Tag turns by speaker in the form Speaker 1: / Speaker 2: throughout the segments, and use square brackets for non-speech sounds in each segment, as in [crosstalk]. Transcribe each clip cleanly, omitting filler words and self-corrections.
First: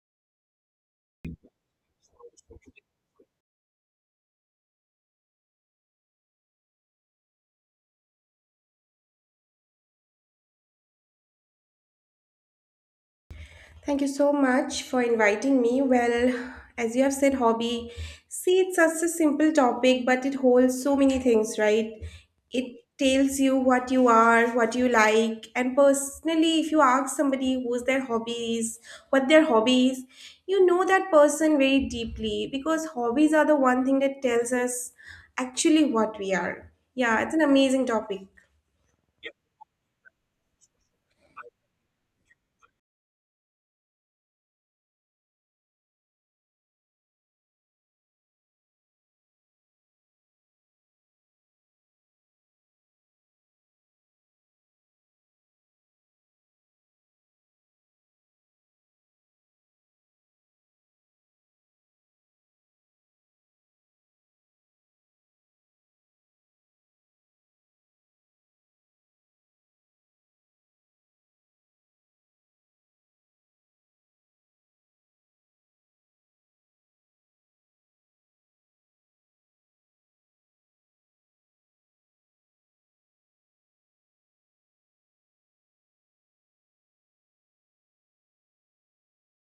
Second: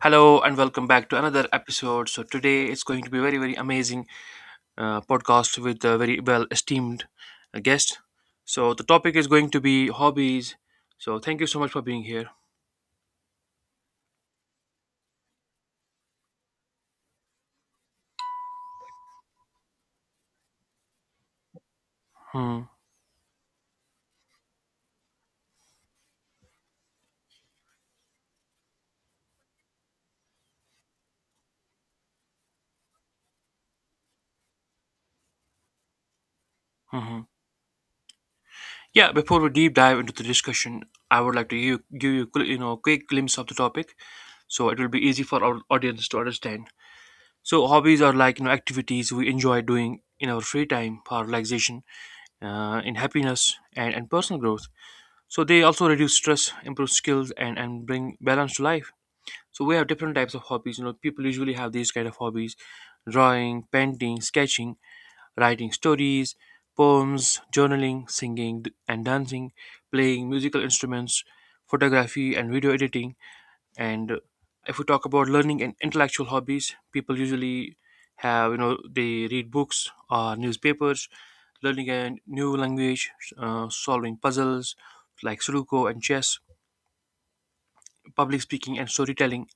Speaker 1: Hello and welcome back to another episode. So today it's going to be very amazing podcast with a very well esteemed guest. So the topic is going to be hobbies. So thank you so much for being here.
Speaker 2: Thank you so much for inviting me. Well, as you have said, hobby. See, it's such a simple topic, but it holds so many things, right?
Speaker 1: Hmm.
Speaker 2: It tells you what you are, what you like, and personally, if you ask somebody who's their hobby is, what their hobby is, you know that person very deeply because hobbies are the one thing that tells us actually what we are. Yeah,
Speaker 1: Mhm.
Speaker 2: it's an amazing topic.
Speaker 1: Yeah, before we deep dive into the discussion, I would like to give you gl- you know quick glimpse of the topic, so it will be easy for our audience to understand. So hobbies are like you know activities we enjoy doing in our free time for relaxation, in happiness, and personal growth, so they also reduce stress, improve skills, and bring balance to life. So we have different types of hobbies, you know, people usually have these kind of hobbies: drawing, painting, sketching, writing stories, poems, journaling, singing, and dancing, playing musical instruments, photography, and video editing. And if we talk about learning and intellectual hobbies, people usually have, you know, they read books or newspapers, learning a new language, solving puzzles like sudoku and chess, public speaking and storytelling.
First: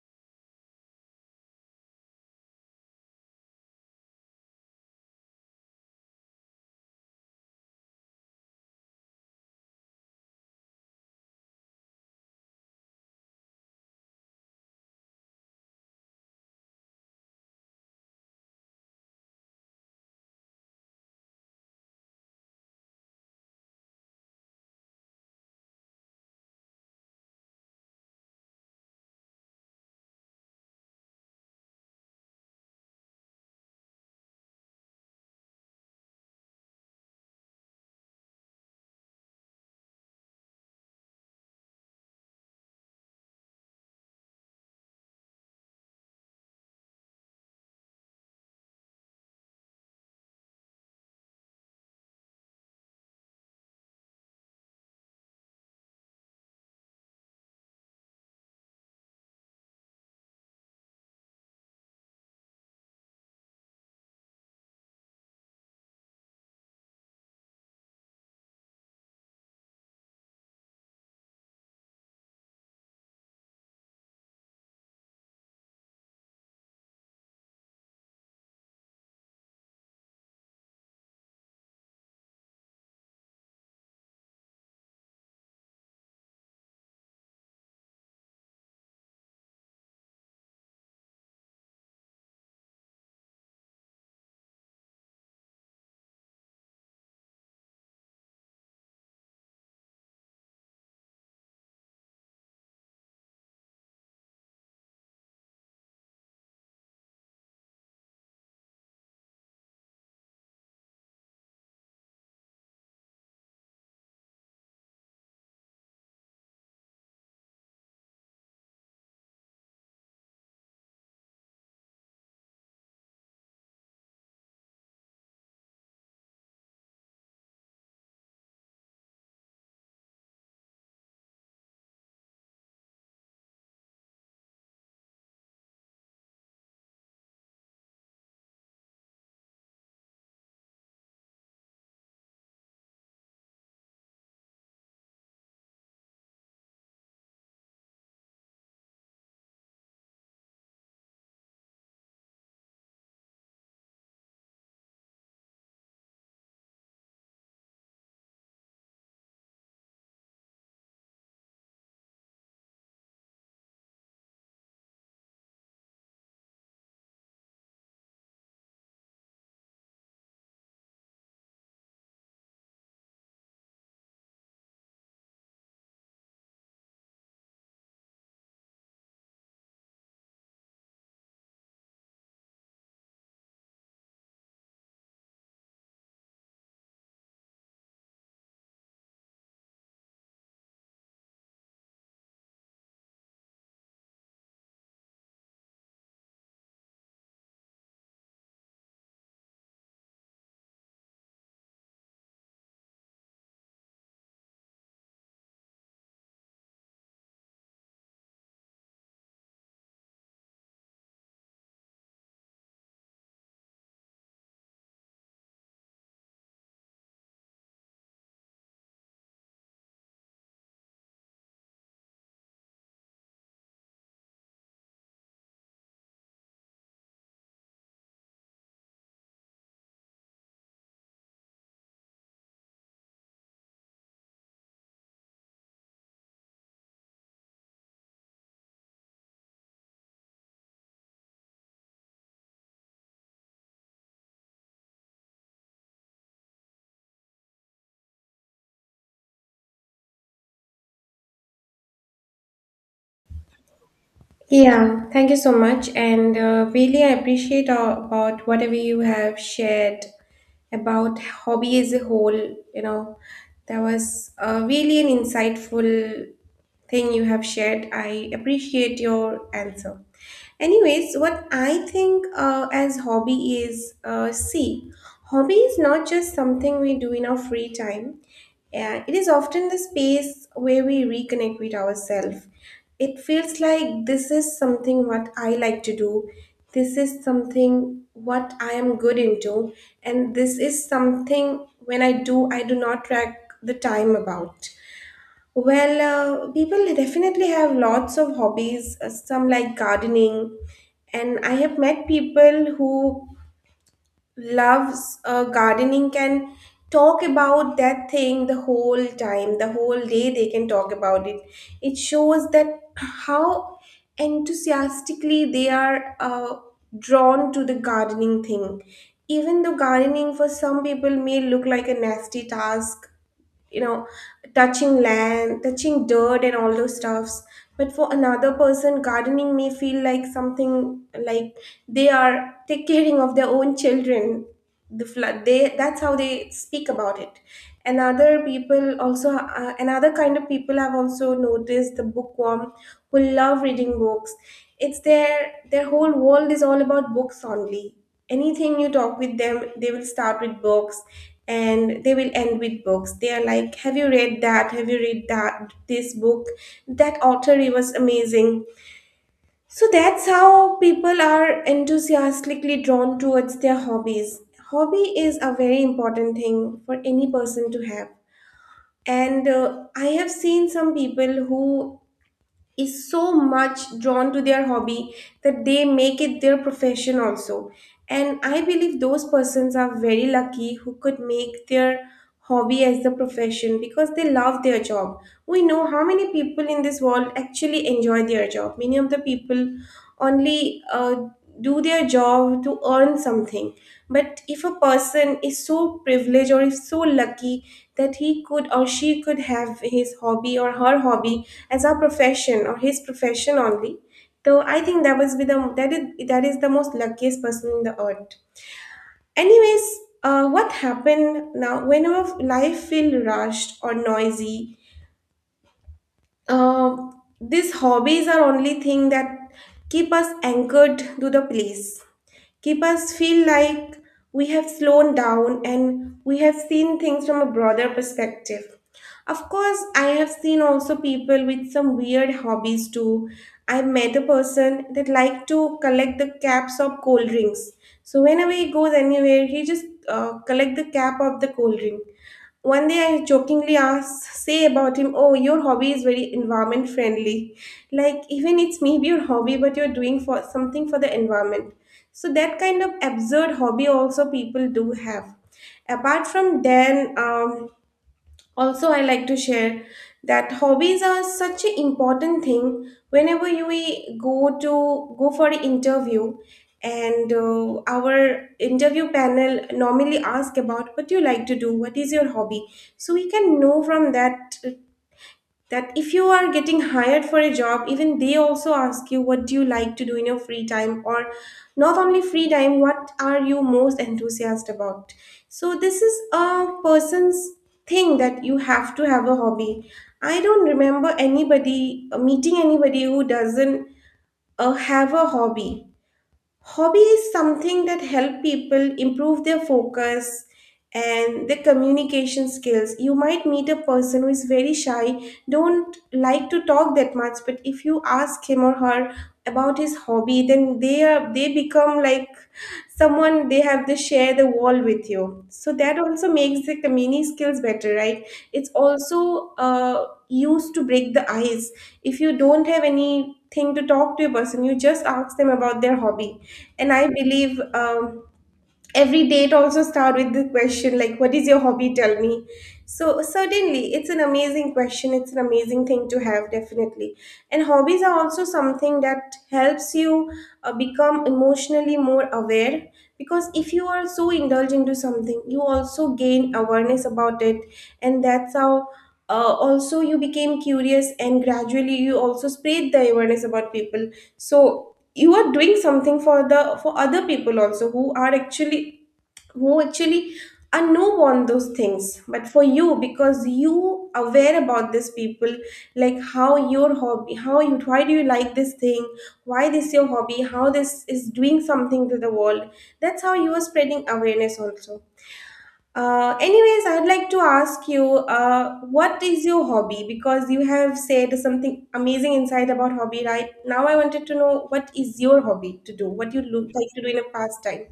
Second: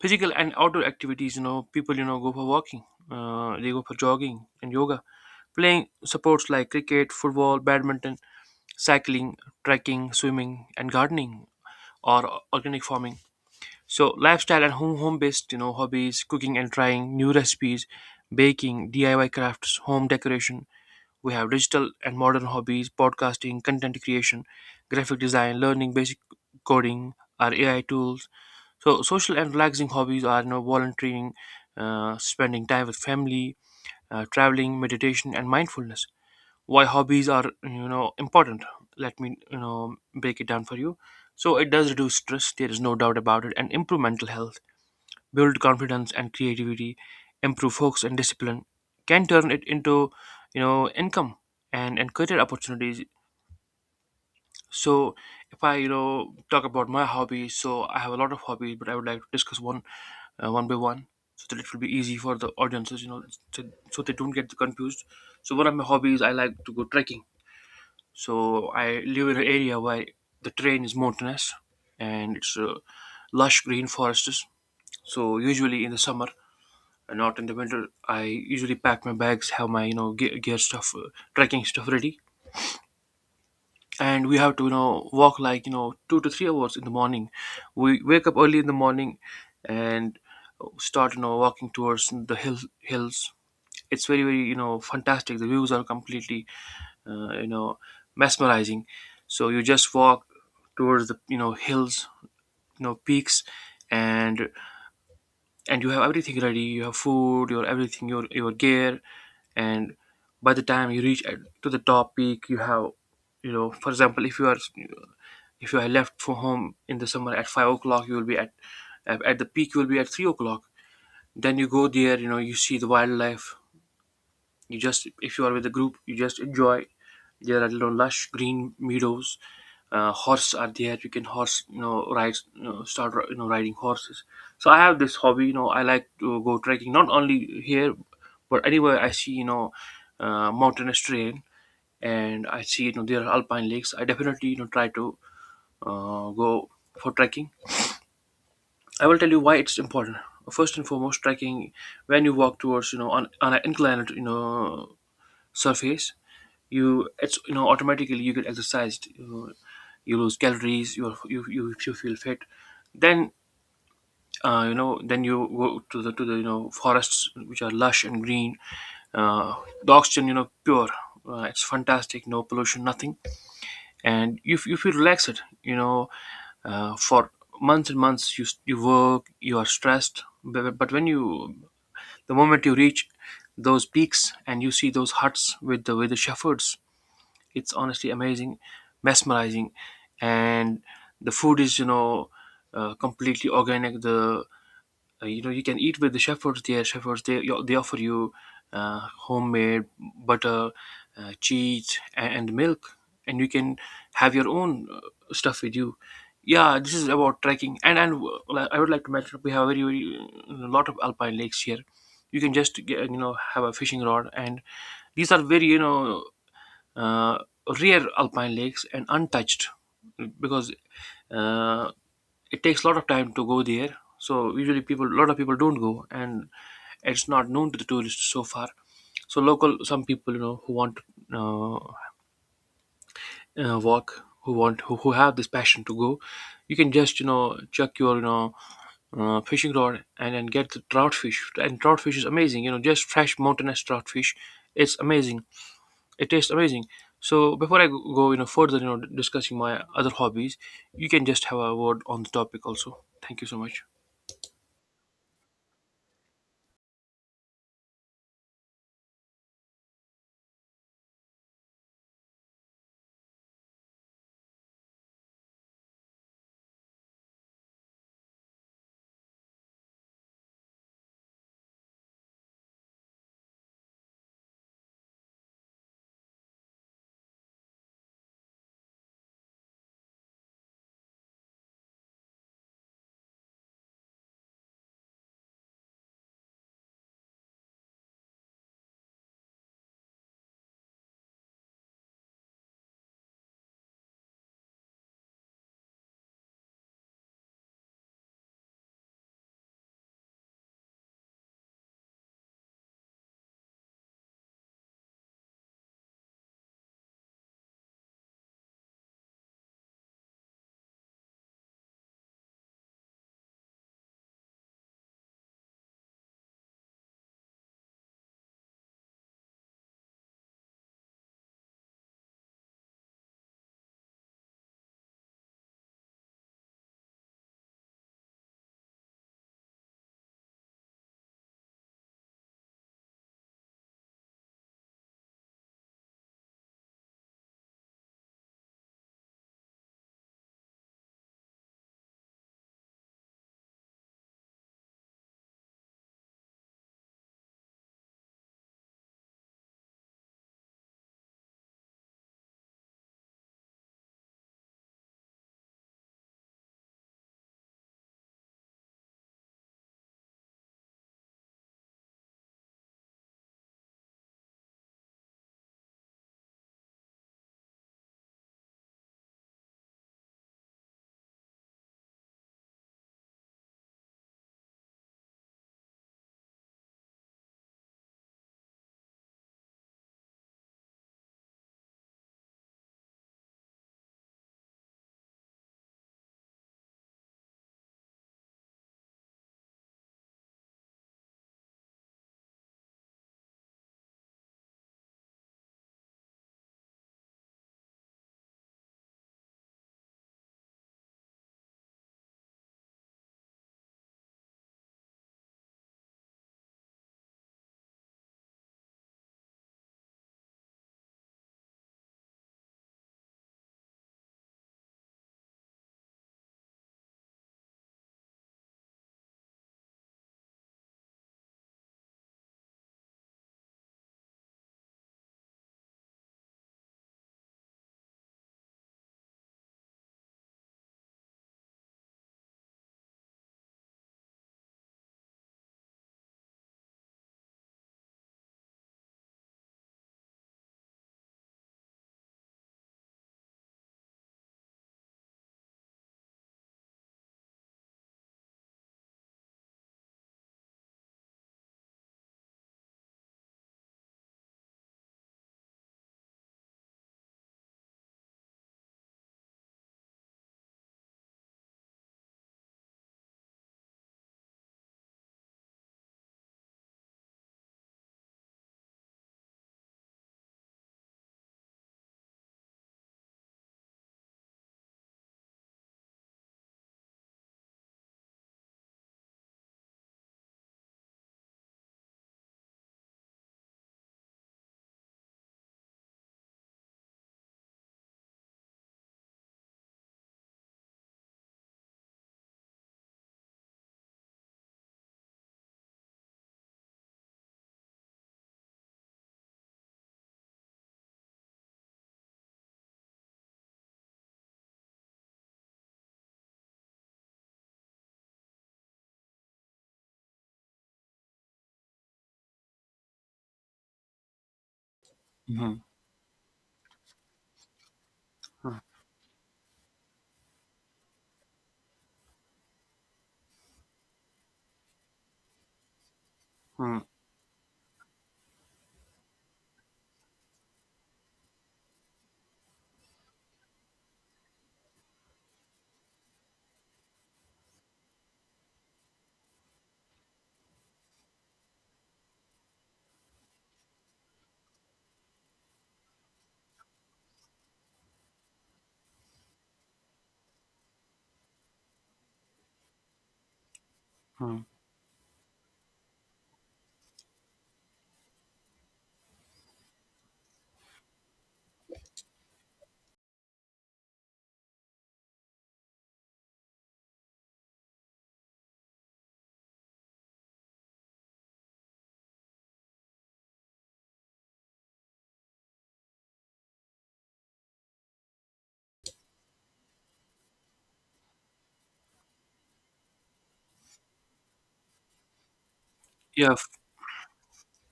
Speaker 1: Physical and outdoor activities, you know, people you know go for walking, they go for jogging and yoga, playing sports like cricket, football, badminton, cycling, trekking, swimming, and gardening, or organic farming. So lifestyle and home based you know hobbies, cooking and trying new recipes, baking, DIY crafts, home decoration. We have digital and modern hobbies, podcasting, content creation, graphic design, learning basic coding, our AI tools. So social and relaxing hobbies are you know volunteering, spending time with family, traveling, meditation, and mindfulness. Why hobbies are you know important? Let me you know break it down for you. So it does reduce stress. There is no doubt about it, and improve mental health, build confidence and creativity, improve focus and discipline, can turn it into, you know, income and career opportunities. So if I, you know, talk about my hobbies, so I have a lot of hobbies, but I would like to discuss one one by one so that it will be easy for the audiences, you know, so, so they don't get confused. So one of my hobbies, I like to go trekking. So I live in an area where the terrain is mountainous and it's lush green forests. So usually in the summer, not in the winter, I usually pack my bags, have my you know gear stuff, trekking stuff ready, and we have to you know walk like you know 2 to 3 hours in the morning. We wake up early in the morning and start you know walking towards the hills. It's very you know fantastic. The views are completely you know mesmerizing. So you just walk towards the you know hills, you know, peaks, and and you have everything ready, you have food, your everything, your gear. And by the time you reach to the top peak, you have you know, for example, if you are, if you are left for home in the summer at 5 o'clock, you will be at, at the peak you will be at 3 o'clock. Then you go there, you know, you see the wildlife. You just, if you are with a group, you just enjoy. There are you know lush green meadows. Horse are there. You can horse, you know, ride, you know, start, you know, riding horses. So I have this hobby. You know, I like to go trekking, not only here, but anywhere I see, you know, mountainous terrain and I see, you know, there are alpine lakes. I definitely, you know, try to go for trekking. I will tell you why it's important. First and foremost, trekking, when you walk towards you know on an inclined you know surface, you, it's you know automatically you get exercised, you lose calories, you feel fit. Then you know then you go to the you know forests which are lush and green. Uh, the oxygen you know pure. Uh, it's fantastic, no pollution, nothing. And you feel relaxed, you know. Uh, for months and months you work, you are stressed, but when you, the moment you reach those peaks and you see those huts with the shepherds, it's honestly amazing, mesmerizing. And the food is you know completely organic. The you know you can eat with the shepherds there. Shepherds, they offer you homemade butter, cheese, and milk, and you can have your own stuff with you. Yeah, this is about trekking, and I would like to mention we have a very a lot of alpine lakes here. You can just get, you know, have a fishing rod, and these are very you know uh, rear alpine lakes and untouched because uh, it takes a lot of time to go there, so usually people, a lot of people don't go, and it's not known to the tourists so far. So local, some people you know who want to uh, walk, who want, who have this passion to go, you can just you know chuck your you know fishing rod and then get the trout fish. And trout fish is amazing, you know, just fresh mountainous trout fish. It's amazing, it tastes amazing. So before I go you know further you know discussing my other hobbies, you can just have a word on the topic also. Thank you so much.
Speaker 2: Yeah, thank you so much. And really, I appreciate about whatever you have shared about hobby as a whole. You know, that was really an insightful thing you have shared. I appreciate your answer. Anyways, what I think as hobby is see, hobby is not just something we do in our free time. It is often the space where we reconnect with ourselves. It feels like this is something what I like to do. This is something what I am good into, and this is something when I do not track the time about. Well, people definitely have lots of hobbies, some like gardening, and I have met people who loves gardening, can talk about that thing the whole time, the whole day they can talk about it. It shows that how enthusiastically they are drawn to the gardening thing. Even though gardening for some people may look like a nasty task, you know, touching land, touching dirt and all those stuffs, but for another person gardening may feel like something like they are take caring of their own children. The flood they, that's how they speak about it. And other people also, another kind of people have also noticed the bookworm who love reading books. It's their whole world is all about books only. Anything you talk with them, they will start with books and they will end with books. They are like, "Have you read that? Have you read that this book? That author he was amazing." So that's how people are enthusiastically drawn towards their hobbies. Hobby is a very important thing for any person to have. And I have seen some people who is so much drawn to their hobby that they make it their profession also, and I believe those persons are very lucky who could make their hobby as the profession because they love their job. We know how many people in this world actually enjoy their job. Many of the people only do their job to earn something, but if a person is so privileged or is so lucky that he could or she could have his hobby or her hobby as a profession or his profession only. So I think that is, that is the most luckiest person in the earth. Anyways, what happened now? Whenever life feel rushed or noisy, uh, these hobbies are only thing that keep us anchored to the place, keep us feel like we have slowed down and we have seen things from a broader perspective. Of course, I have seen also people with some weird hobbies too. I met a person that liked to collect the caps of cold drinks. So whenever he goes anywhere, he just collect the cap of the cold drink. One day I jokingly asked, say about him, oh, your hobby is very environment friendly. Like, even it's maybe your hobby, but you're doing for something for the environment. So that kind of absurd hobby also people do have. Apart from then, also, I like to share that hobbies are such an important thing whenever you we go to go for an interview, and our interview panel normally ask about what you like to do, what is your hobby, so we can know from that that if you are getting hired for a job, even they also ask you what do you like to do in your free time, or not only free time, what are you most enthusiastic about. So this is a person's thing, that you have to have a hobby. I don't remember anybody meeting anybody who doesn't have a hobby. Hobby is something that help people improve their focus and their communication skills. You might meet a person who is very shy, don't like to talk that much, but if you ask him or her about his hobby, then they are, they become like someone they have to share the wall with you. So
Speaker 1: Mhm.
Speaker 2: that also makes the community skills better, right? It's
Speaker 1: Mhm.
Speaker 2: also used to break the ice. If you don't have anything to talk to a person, you just ask them about their hobby. And
Speaker 1: Mhm.
Speaker 2: I believe every date also start with the question like what is your hobby, tell me. So certainly it's an amazing question, it's an amazing thing to have, definitely. And hobbies are also something that helps you become emotionally more aware, because if you are so indulged into something you also gain awareness about it. And that's how also you became curious and gradually you also spread the awareness about people.
Speaker 1: Mhm.
Speaker 2: So you are doing something for the, for other people also who are actually, who actually are no want those things, but for you, because you aware about these people, like how your hobby, how you, why do you like this thing, why this your hobby, how this is doing something to the world. That's how you are spreading awareness also. Anyways, I'd like to ask you, what is your hobby? Because you have said something amazing inside about hobby, right? Now I wanted to know what is your hobby to do? What you
Speaker 1: yeah f-
Speaker 2: look like to do in a pastime?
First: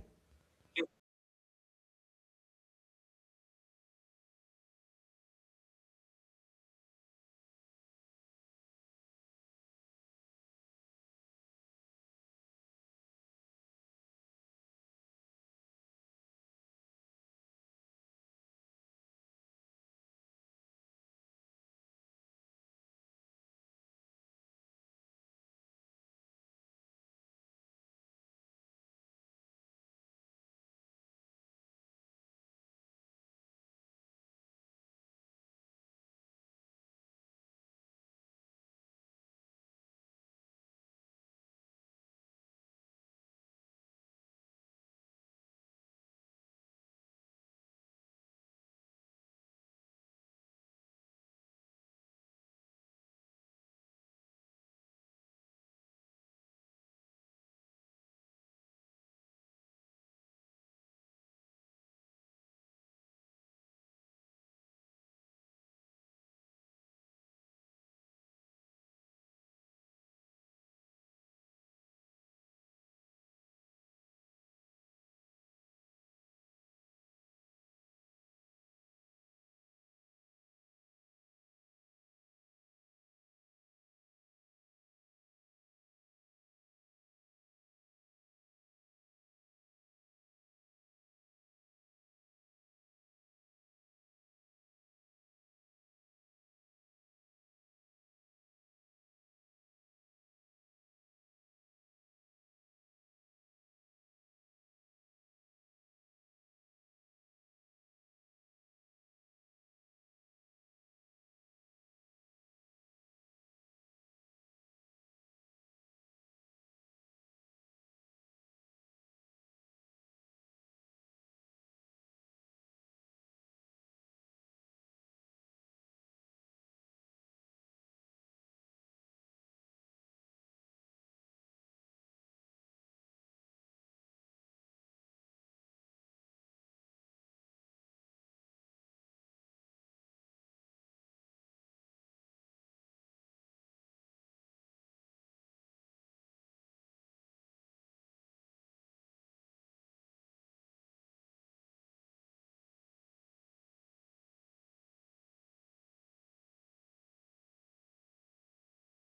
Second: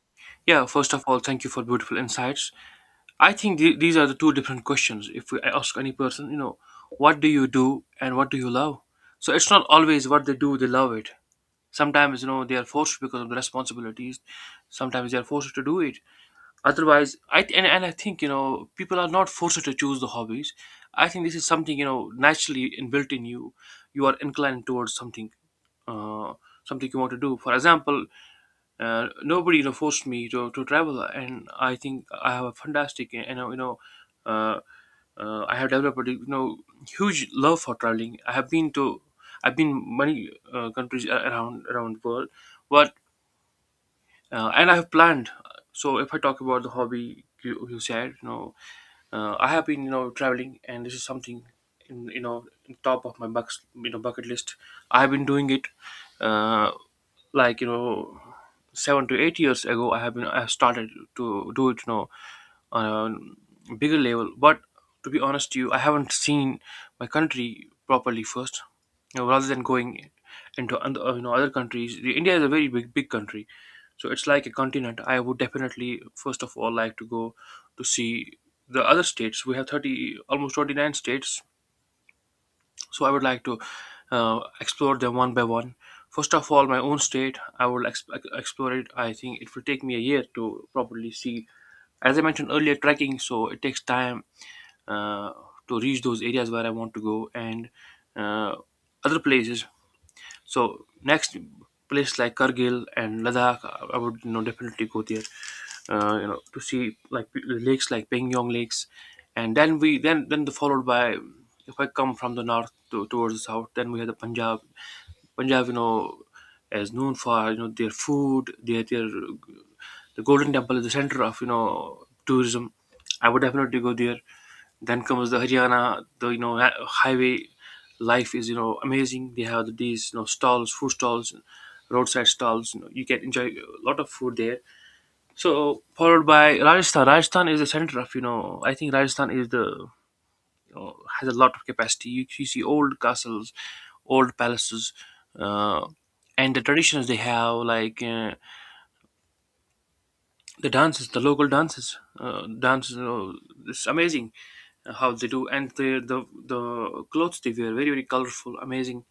Speaker 1: yeah, first of all, thank you for beautiful insights. I think these are the two different questions. If I ask any person, you know, what do you do and what do you love, so it's not always what they do they love it. Sometimes you know they are forced because of the responsibilities, sometimes they are forced to do it. Otherwise, and I think, you know, people are not forced to choose the hobbies. I think this is something you know naturally and built in you. You are inclined towards something, uh, something you want to do. For example, nobody you know forced me to travel, and I think I have a fantastic you know uh, I have developed a you know huge love for traveling. I have been to I've been many countries around around the world, but and I have planned. So if I talk about the hobby you said, you know, I have been you know traveling, and this is something in you know in top of my bucks you know bucket list. I have been doing it uh, like you know 7 to 8 years ago. I have started to do it you know on a bigger level, but to be honest to you, I haven't seen my country properly first, you know, rather than going into other, you know, other countries. India is a very big country, so it's like a continent. I would definitely, first of all, like to go to see the other states. We have 30, almost 29 states, so I would like to explore them one by one. First of all, my own state, explore it. I think it will take me a year to properly see. As I mentioned earlier, trekking, so it takes time uh, to reach those areas where I want to go and uh, other places. So next place like Kargil and Ladakh, I would you know definitely go there. You know, to see like lakes like Pengyong lakes, and then we then the followed by, if I come from the north towards the south, then we have the Punjab. Punjab, you know, is known for you know their food, the Golden Temple is the center of you know tourism. I would definitely go there. Then comes the Haryana. The you know highway life is you know amazing. They have these you know stalls, food stalls, roadside stalls. You know you can enjoy a lot of food there. So followed by Rajasthan. Rajasthan is the center of you know. I think Rajasthan is the you know, has a lot of capacity. You see old castles, old palaces, uh, and the traditions they have like. The dances, the local dances, dances. It's amazing how they do, and the clothes they wear, very very colorful, amazing.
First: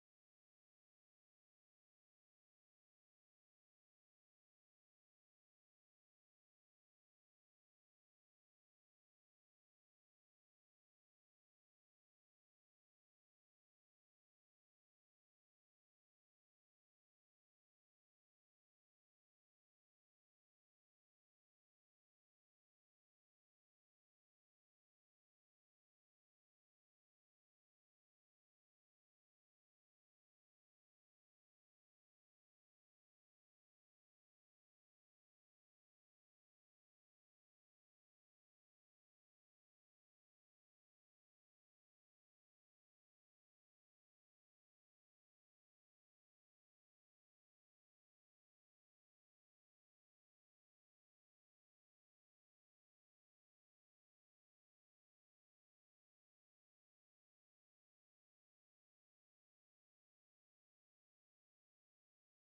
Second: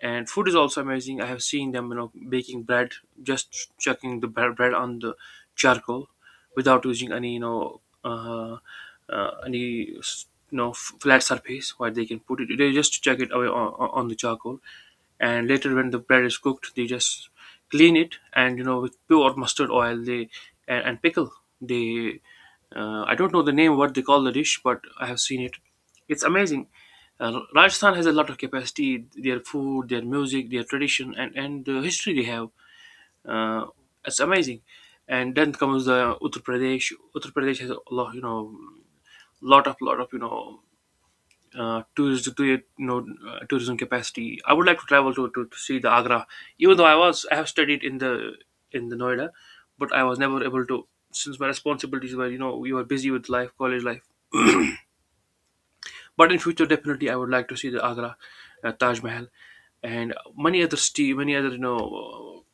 Speaker 1: And food is also amazing. I have seen them baking bread, just chucking the bread on the charcoal without using any any flat surface where they can put it. They just chuck it away on the charcoal, and later when the bread is cooked, they just clean it and with pure mustard oil they and pickle they. I don't know the name, what they call the dish, but I have seen it. It's amazing. Rajasthan has a lot of capacity. Their food, their music, their tradition, and the history they have. Uh, it's amazing. And then comes the Uttar Pradesh. Uttar Pradesh has a lot, lot of tourism, to it, tourism capacity. I would like to travel to see the Agra, even though I have studied in the Noida, but I was never able to, since my responsibilities were, you were busy with life, college life. But in future, definitely, I would like to see the Agra, Taj Mahal, and many other many other you know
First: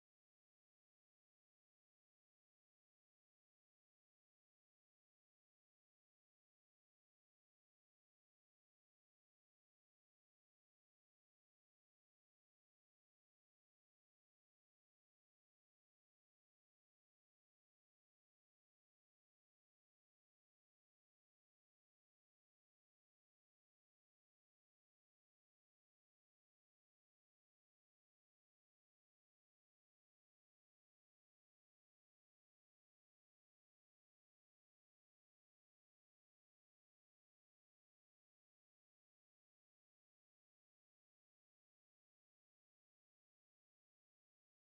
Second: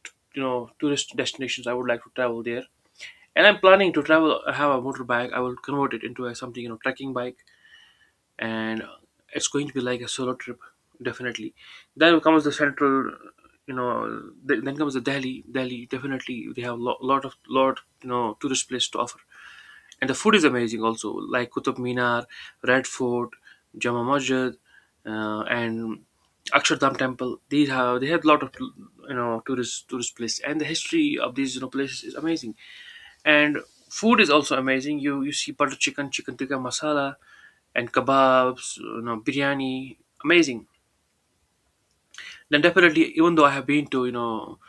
Speaker 1: uh, you know tourist destinations. I would like to travel there. And I'm planning to travel. I have a motorbike. I will convert it into a something, trekking bike, and it's going to be like a solo trip, definitely. Then comes the central, then comes the Delhi. Delhi, definitely they have a lot, lot of lot tourist place to offer, and the food is amazing also, like Qutub Minar, Red Fort, Jama Masjid, and Akshardham Temple. These have They have a lot of tourist place, and the history of these, places is amazing. And food is also amazing. You see butter chicken, chicken tikka masala, and kebabs, biryani, amazing. Then definitely, even though I have been to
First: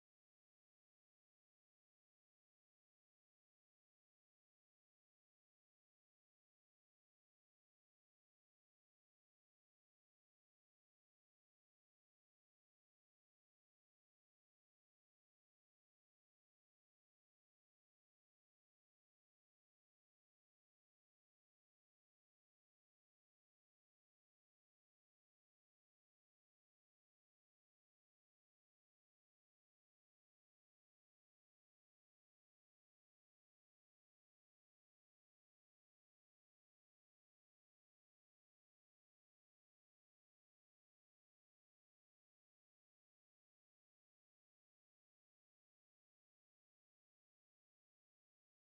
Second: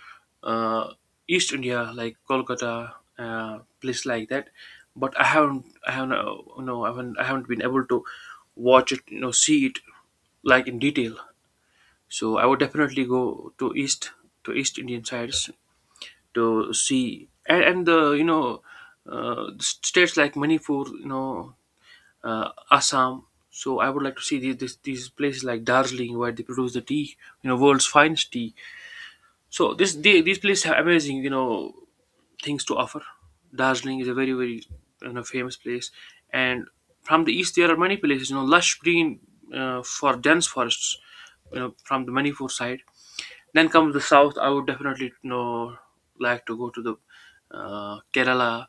Speaker 1: uh, East India, like Kolkata, place like that, but I haven't, you know, I haven't been able to watch it, see it, like, in detail. So I would definitely go to East Indian sides to see, and the, states like Manipur, Assam. So I would like to see these places like Darjeeling, where they produce the tea, world's finest tea. So this they, these places have amazing, things to offer. Darjeeling is a very very famous place, and from the east there are many places, lush green, for dense forests, from the Manipur side. Then comes the south. I would definitely like to go to the Kerala,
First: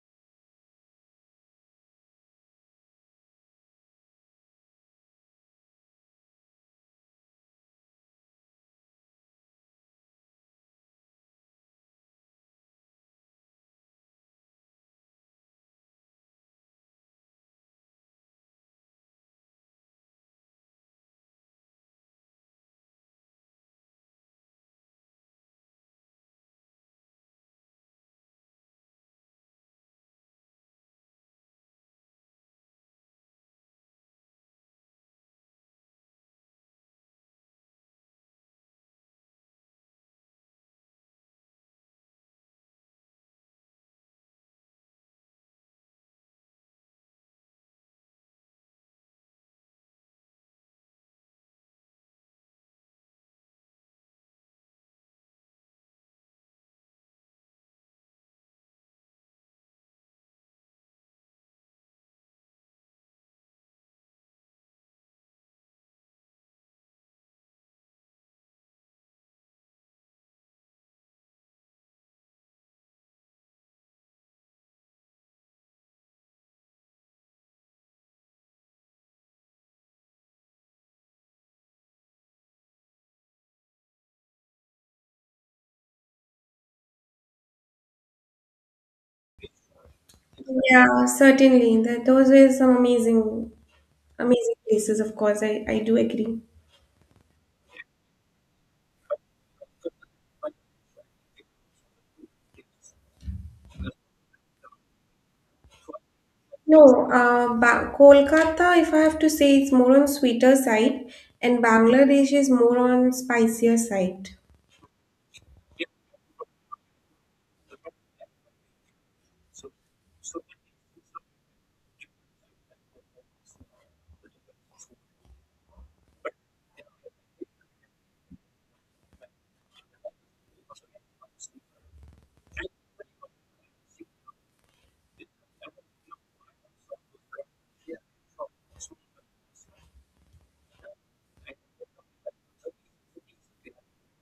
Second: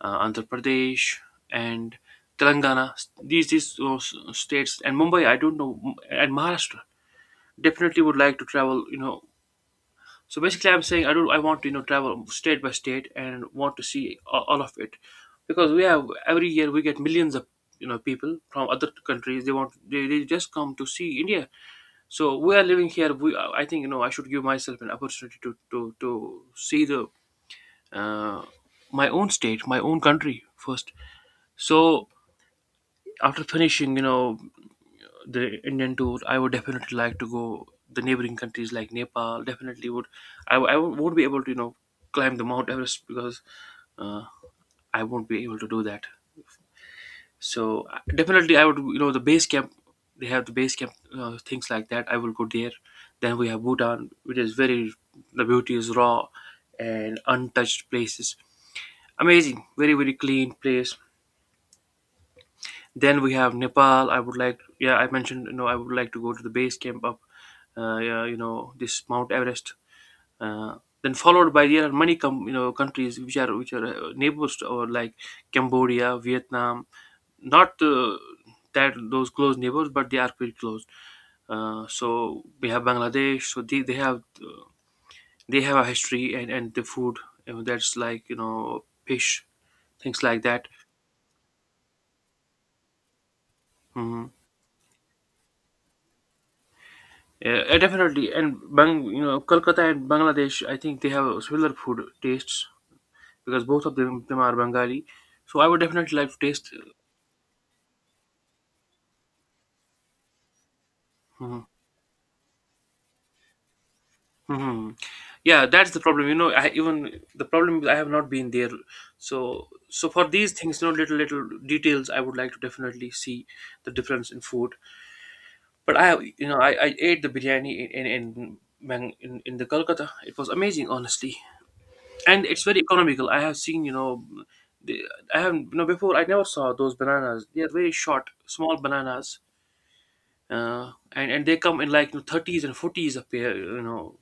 Speaker 1: Andhra Pradesh, and Telangana. States, and Mumbai, I don't know, and Maharashtra. Definitely would like to travel. So basically, I'm saying, I don't. I want to travel state by state and want to see all of it, because we have every year we get millions of people from other countries. They just come to see India. So we are living here. We I think, I should give myself an opportunity to see the, uh, my own state, my own country first. So after finishing, the Indian tour, I would definitely like to go the neighboring countries like Nepal. Definitely would. I won't be able to, climb the Mount Everest, because uh, I won't be able to do that. So definitely, I would, the base camp. They have the base camp, things like that. I will go there. Then we have Bhutan, which is very, the beauty is raw and untouched places. Amazing, very very clean place. Then we have Nepal. I would like, yeah, I mentioned, I would like to go to the base camp of, yeah, this Mount Everest. Uh, then followed by, there are many, countries which are neighbors to our, like Cambodia, Vietnam. Not that those close neighbors, but they are pretty close. So we have Bangladesh. So they have they have a history and the food, that's like, fish, things like that.
Speaker 2: Yeah, certainly. That those were some amazing,
Speaker 1: Mhm.
Speaker 2: amazing places. Of course, I do agree.
Speaker 1: Yeah, definitely. And Bang, Kolkata and Bangladesh, I think they have similar food tastes, because both of them are Bengali. So I would definitely like to taste.
Speaker 2: No, Kolkata, if I have to say, it's more on sweeter side,
Speaker 1: Hmm.
Speaker 2: and Bangladesh is more on spicier side.
Speaker 1: Hmm. Yeah, that's the problem. I even the problem is I have not been there. So for these things, little details, I would like to definitely see the difference in food. But I, have- you know, I ate the biryani in, Bang- in the Kolkata. It was amazing, honestly. And it's very economical. I have seen, you know, the, I have you know before, I never saw those bananas. They are very short, small bananas, and they come in, like, 30s and 40s a pair. You know,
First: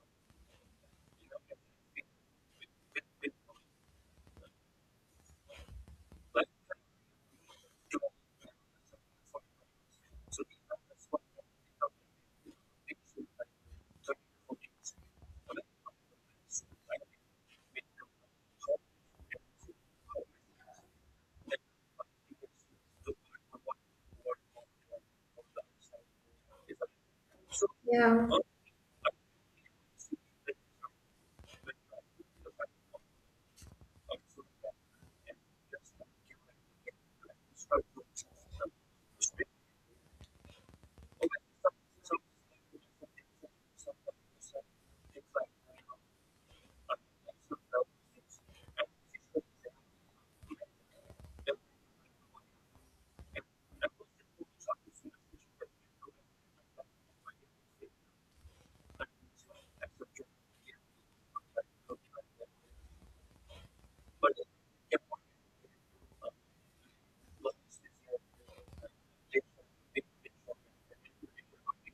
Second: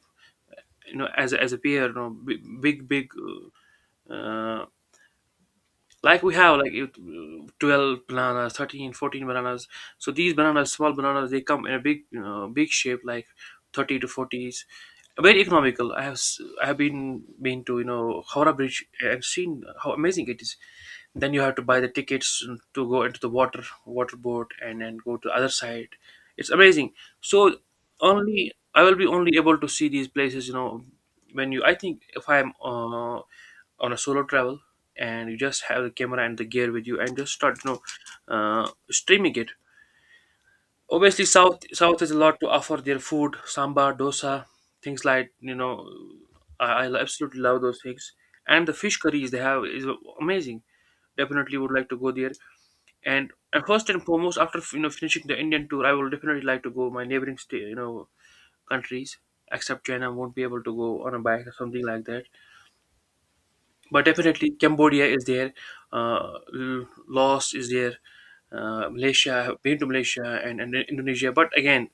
Speaker 1: you know As a pair. Big uh, like we have, 12 bananas, 13, 14 bananas. So these bananas small bananas, they come in a big, big shape, like 30 to 40s. Very economical. I have been to, Howrah Bridge, and seen how amazing it is. Then you have to buy the tickets to go into the water boat, and then go to the other side. It's amazing. So
Speaker 2: Yeah.
Speaker 1: only I will be only able to see these places, when you, I think, if I'm on a solo travel, and you just have the camera and the gear with you, and just start streaming it. Obviously south has a lot to offer. Their food, sambar, dosa, things like, I absolutely love those things. And the fish curries they have is amazing. Definitely would like to go there. And first and foremost, after finishing the Indian tour, I will definitely like to go my neighboring state, countries. Except China, won't be able to go on a bike or something like that. But definitely Cambodia is there, Laos is there, Malaysia. I have been to Malaysia and Indonesia. But again,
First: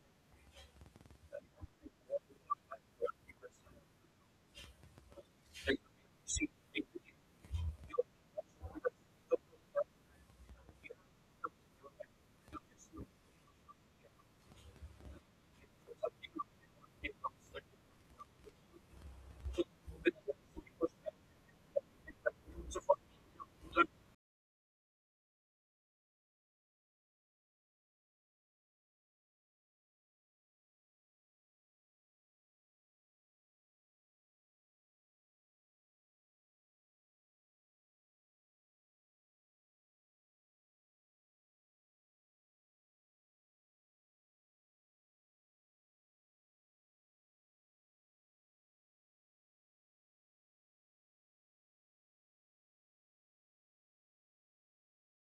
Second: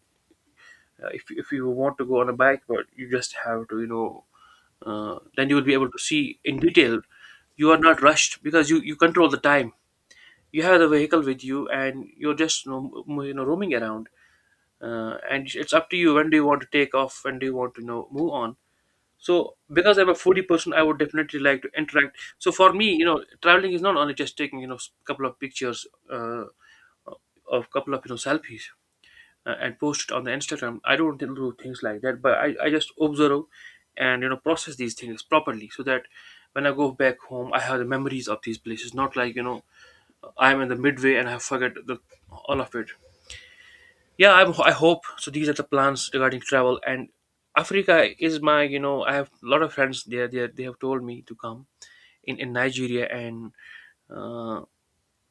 Speaker 1: if you want to go on a bike, but you just have to, then you will be able to see in detail. You are not rushed because you control the time. You have the vehicle with you, and you're just, roaming around. And it's up to you, when do you want to take off, when do you want to move on. So, because I'm a foodie person, I would definitely like to interact. So, for me, traveling is not only just taking, a couple of pictures, uh, of couple of, selfies, and post it on the Instagram. I don't do things like that, but I just observe and, process these things properly, so that when I go back home, I have the memories of these places, not like, I'm in the midway and I forget the, all of it. Yeah, I hope so. These are the plans regarding travel. And Africa is my, I have a lot of friends there. They have told me to come in Nigeria, and uh,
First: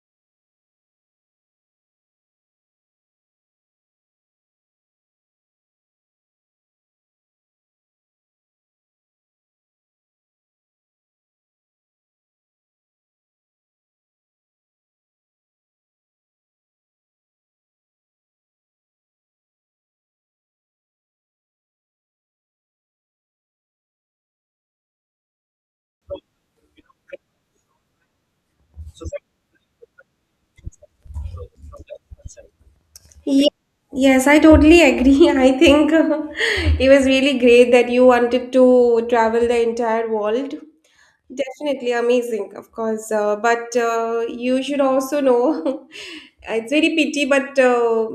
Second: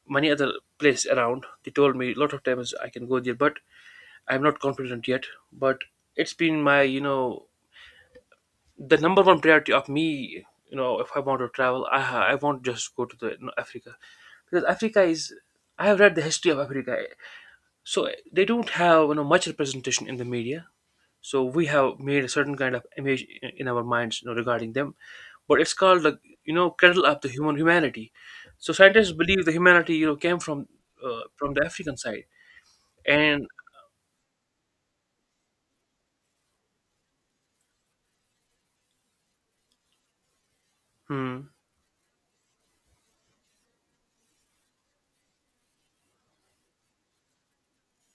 Speaker 1: many other place around. They told me a lot of times I can go there, but I'm not confident yet. But it's been my, the number one priority of me. If I want to travel, I won't just go to the, Africa, because Africa is, I have read the history of Africa. So they don't have much representation in the media. So we have made a certain kind of image in our minds, regarding them. But it's called, like, kettle up the humanity. So scientists believe the humanity, came from, from the African side, and—
Speaker 2: Ye- Yes, I totally agree. [laughs] I think it was really great that you wanted to travel the entire world.
Speaker 1: Hmm.
Speaker 2: Definitely amazing, of course. But you should also know, [laughs] it's very pity, but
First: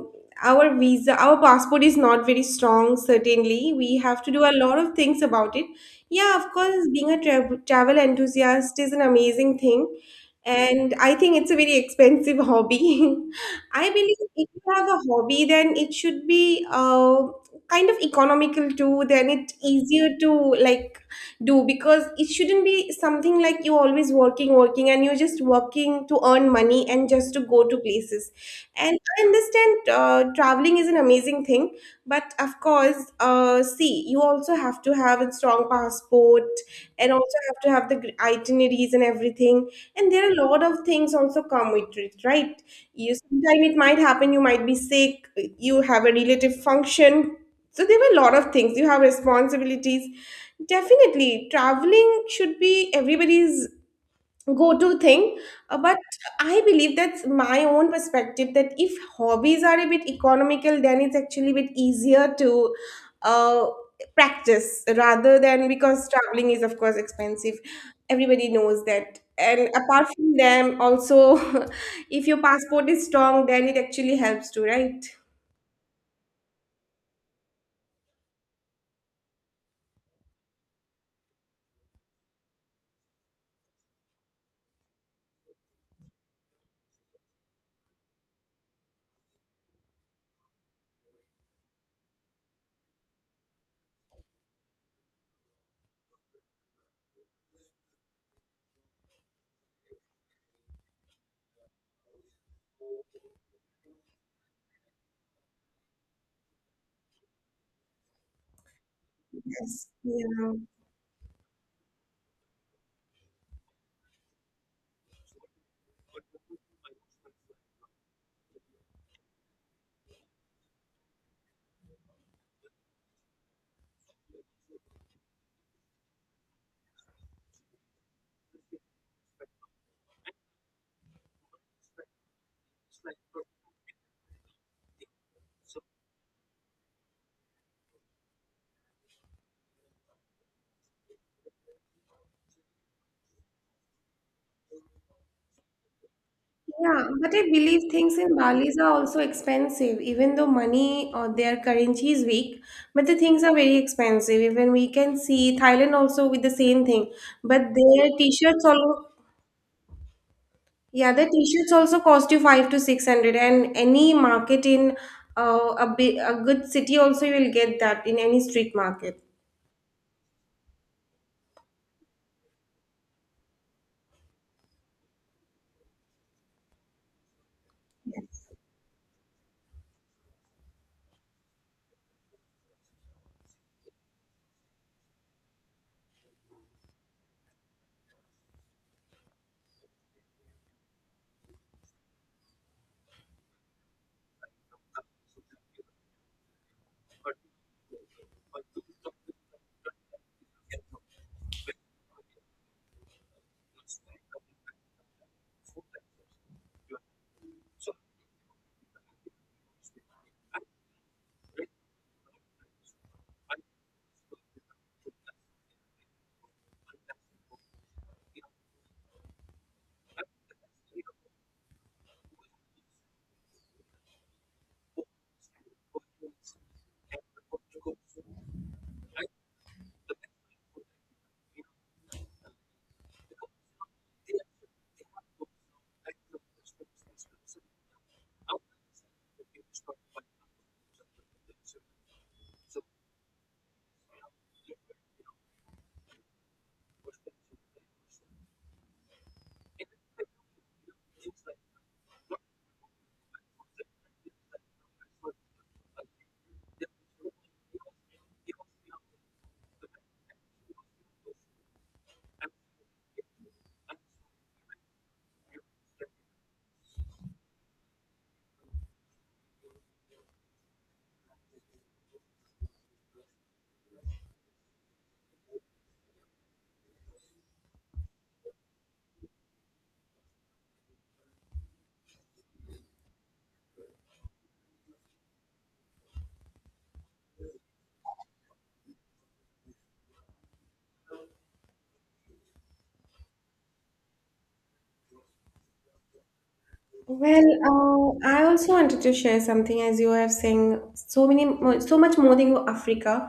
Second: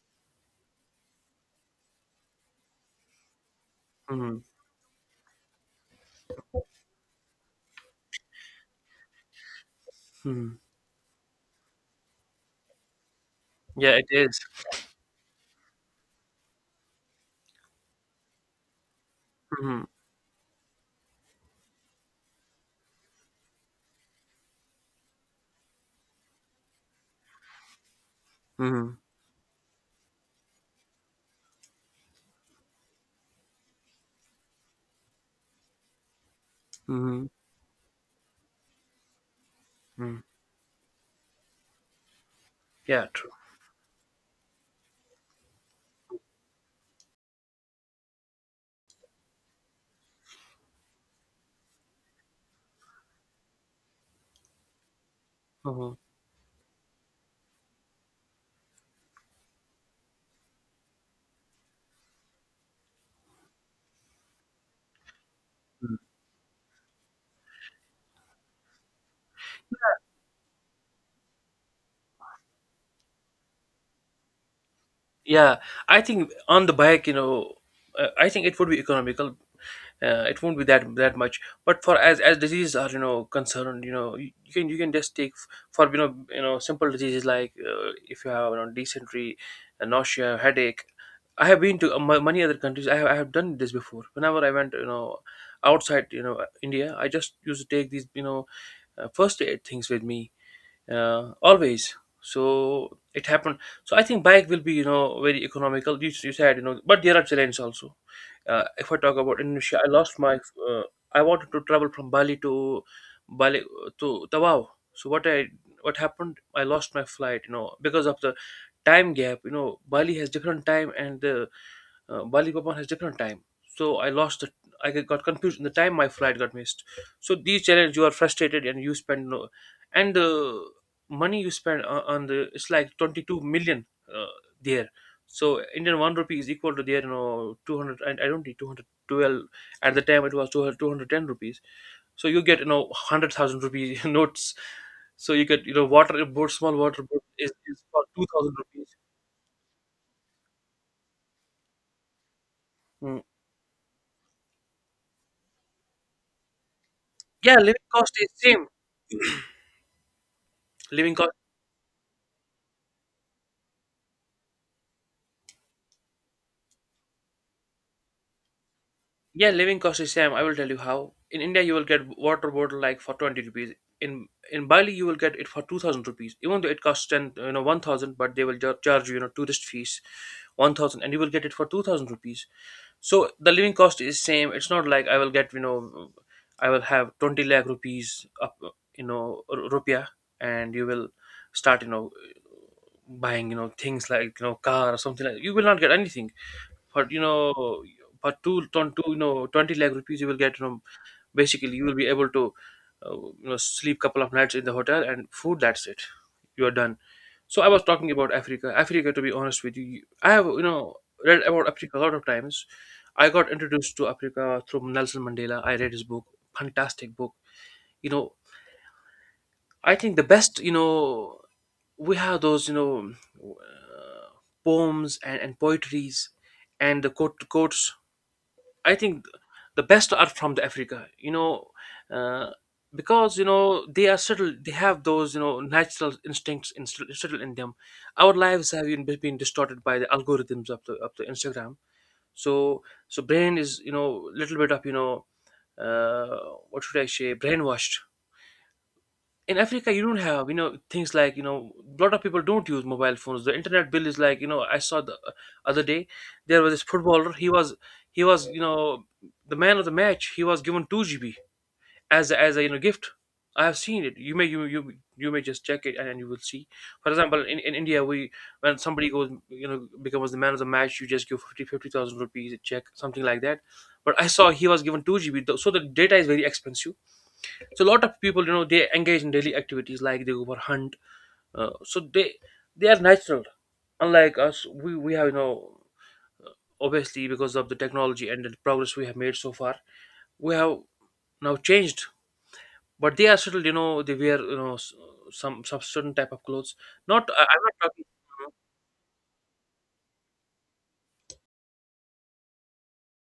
Speaker 2: our visa, our passport is not very strong, certainly. We have to
Speaker 1: Hmm.
Speaker 2: do a lot of things about it. Yeah, of course, being a travel enthusiast is an amazing thing.
Speaker 1: Hmm.
Speaker 2: And I think it's a very expensive hobby. [laughs] I
Speaker 1: Yeah, it
Speaker 2: believe
Speaker 1: is.
Speaker 2: if you have a hobby, then it should be kind of economical too. Then it's
Speaker 1: Hmm.
Speaker 2: easier to like do, because it shouldn't be something like you always working and you're just working to earn money and just to go to places.
Speaker 1: Hmm.
Speaker 2: And I understand traveling is an amazing thing, but of course see, you also have to have a strong passport and
Speaker 1: Hmm.
Speaker 2: also have to have the itineraries and everything, and
Speaker 1: Hmm.
Speaker 2: there are a lot of things also come with it, right?
Speaker 1: Yeah,
Speaker 2: You
Speaker 1: true.
Speaker 2: sometime it might happen you might be sick, you have a relative function, so there were a lot of things, you have responsibilities. Definitely traveling should be everybody's go-to thing.
Speaker 1: Mhm.
Speaker 2: But I believe that's my own perspective, that if hobbies are a bit economical then it's actually a bit easier to uh, practice, rather than because traveling is of course expensive, everybody knows that. And apart from them also, [laughs] if your passport is strong then it actually helps too, right?
Speaker 1: Yeah, I think on the bike. I think it would be economical. It won't be that much. But for as diseases are concerned. You can just take for simple diseases like, if you have dysentery, nausea, headache. I have been to many other countries. I have done this before, whenever I went outside India. I just used to take these, first aid things with me, always. So it happened. So I think bike will be very economical, you said, but there are challenges also. If I talk about Indonesia,
Speaker 2: Yes,
Speaker 1: I lost my—
Speaker 2: yeah.
Speaker 1: uh, I wanted to travel from Bali to Tawau. So what happened, I lost my flight because of the time gap. Bali has different time, and the Balikpapan has different time. So I lost the— I got confused in the time, my flight got missed. So these challenges, you are frustrated and you spend, no, and the money you spend on the, it's like 22 million uh, there. So Indian 1 rupee is equal to there, 200, and I don't need 212. At the time it was two hundred, 210 rupees. So you get, 100,000 rupee [laughs] notes. So you get, water board, small water
Speaker 2: Yeah,
Speaker 1: board
Speaker 2: but I
Speaker 1: is
Speaker 2: believe
Speaker 1: for
Speaker 2: things in
Speaker 1: 2,000
Speaker 2: Bali's
Speaker 1: rupees.
Speaker 2: are also expensive, even though money or their currency is weak, but the
Speaker 1: Mm.
Speaker 2: things are very expensive. Even we can see Thailand also with the same thing,
Speaker 1: Yeah,
Speaker 2: but
Speaker 1: living
Speaker 2: their
Speaker 1: cost is
Speaker 2: t-shirts
Speaker 1: same.
Speaker 2: also, yeah,
Speaker 1: Living
Speaker 2: their
Speaker 1: cost.
Speaker 2: t-shirts also cost you five to six hundred, and any market in a big, a good city also you will get that in any street market.
Speaker 1: Yeah, living cost is same. I will tell you how. In India, you will get water bottle like for 20 rupees. In Bali, you will get it for 2,000 rupees. Even though it costs ten, 1,000, but they will charge you, tourist fees, 1,000, and you will get it for 2,000 rupees. So the living cost is same. It's not like I will get, I will have 20 lakh rupees up, rupiah, and you will start, buying, things like car or something like. You will not get anything, but for two ton two 20 lakh rupees you will get from, basically, you will be able to sleep couple of nights in the hotel and food, that's it, you are done. So I was talking about Africa. To be honest with you, I have read about Africa a lot of times. I got introduced to Africa through Nelson Mandela. I read his book. Fantastic book you know I think the best, we have those, poems and poetries, and the quotes, I think, the best are from the Africa, uh, because they are subtle. They have those natural instincts in, subtle in them. Our lives have been distorted by the algorithms of the Instagram. So so brain is little bit of uh, what should I say, brainwashed. In Africa, you don't have things like, a lot of people don't use mobile phones. The internet bill is like, I saw the other day there was this footballer. He was, the man of the match. He was given 2 GB as a gift. I have seen it. You may just check it, and you will see. For example, in India, we when somebody goes becomes the man of the match, you just give 50 50,000 rupees a check something like that. But I saw he was given 2 GB, so the data is very expensive. So a lot of people they engage in daily activities like they go for hunt. So they are natural. Unlike us, we have obviously because of the technology and the progress we have made so far, we have now changed. But they are still they wear some certain type of clothes. Not, I'm not talking.
Speaker 2: Well, I also wanted to share something as you have saying so many, so much more than Africa.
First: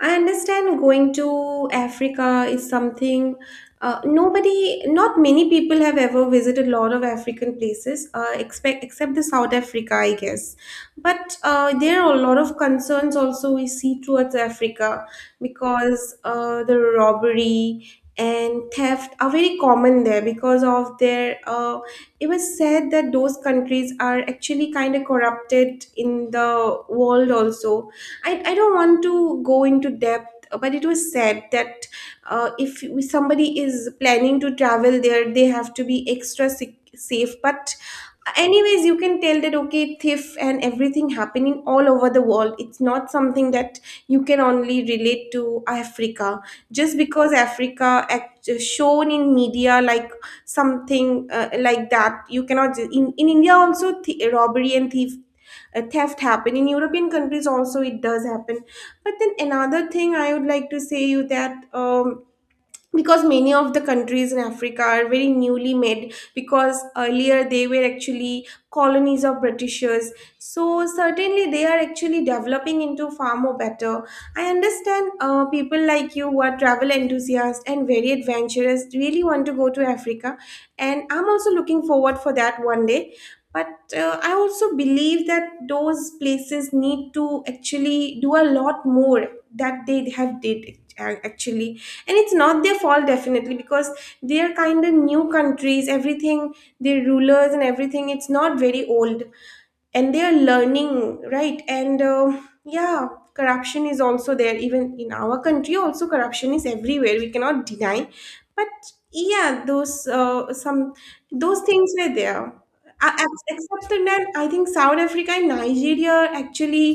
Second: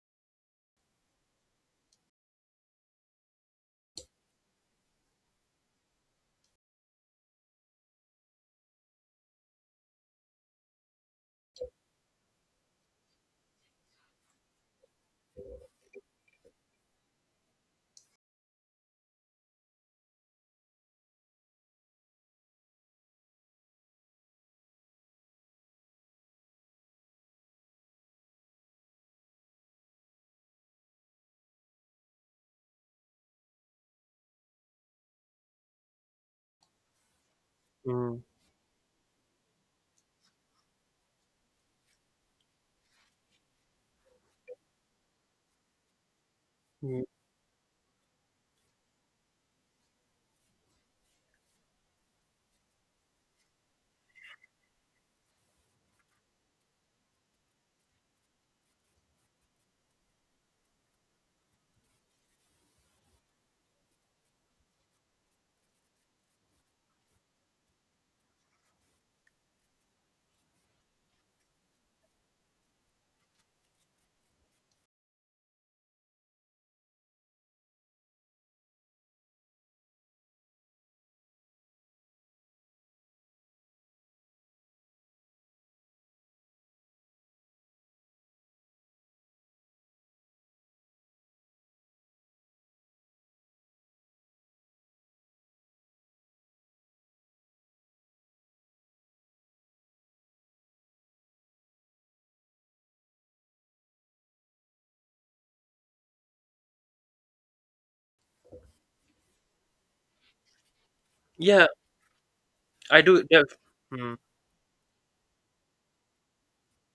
Speaker 2: I understand going to Africa is something nobody, not many people have ever visited a lot of African places, except the South Africa, I guess. But there are a lot of concerns also we see towards Africa, because the robbery and theft are very common there because of their. It was said that those countries are actually kind of corrupted in the world also. I don't want to go into depth, but it was said that if somebody is planning to travel there they have to be extra sick, safe. But
Speaker 1: Mm.
Speaker 2: anyways, you can tell that okay, theft and everything happening all over the world, it's not something that you can only relate to Africa, just
Speaker 1: Mm.
Speaker 2: because Africa shown in media like something like that. You cannot in India also robbery and thief, theft happen in European countries also, it does happen. But then another thing I would like to say you that because many of the countries in Africa are very newly made, because earlier they were actually colonies of Britishers, so certainly they are actually developing into far more better. I understand people like you who are travel enthusiasts and very adventurous really want to go to Africa, and I'm also looking forward for that one day. But I also believe that those places need to actually do a lot more that they have did, actually. And it's not their fault definitely, because they're kind of new countries, everything, their rulers and everything, it's not very old, and they are learning, right? And yeah, corruption is also there, even in our country also corruption is everywhere, we cannot deny. But yeah, those some, those
Speaker 1: Yeah,
Speaker 2: things were there.
Speaker 1: I do, yeah.
Speaker 2: Except for
Speaker 1: Mm.
Speaker 2: that, I think South Africa and Nigeria are actually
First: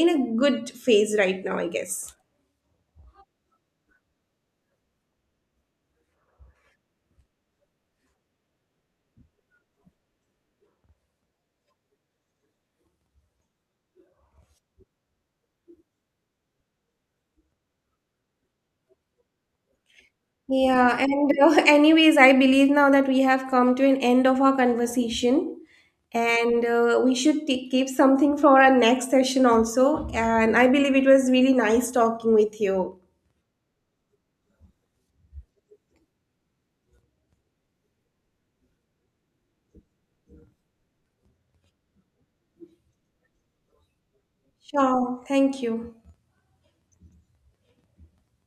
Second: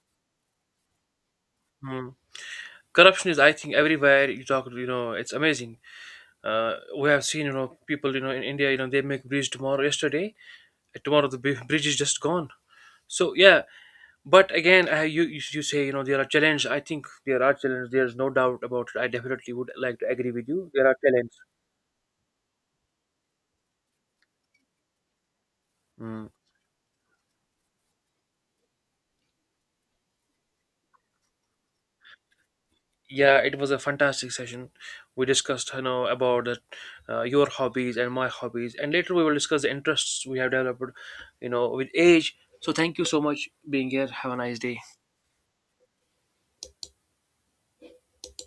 Speaker 2: in a good phase right now, I guess.
Speaker 1: Mm. Corruption is, I think, everywhere you talk, it's amazing. Uh, we have seen people, in India, they make breach tomorrow yesterday, tomorrow the bridge is just gone. So yeah. But again, you say, there are challenges. I think there are challenges. There's no doubt about it. I definitely would like to agree with you. There are
Speaker 2: Yeah, and
Speaker 1: challenges.
Speaker 2: [laughs] anyways, I believe now that we have come to an end of our conversation,
Speaker 1: Mm.
Speaker 2: and we should keep something for our next session also. And I believe it was really nice talking with you.
Speaker 1: Yeah, it was a fantastic session. We discussed about your hobbies and my hobbies, and later we will discuss the interests we have developed with age. So thank you so much being here. Have a nice day.
Speaker 2: Sure, thank you.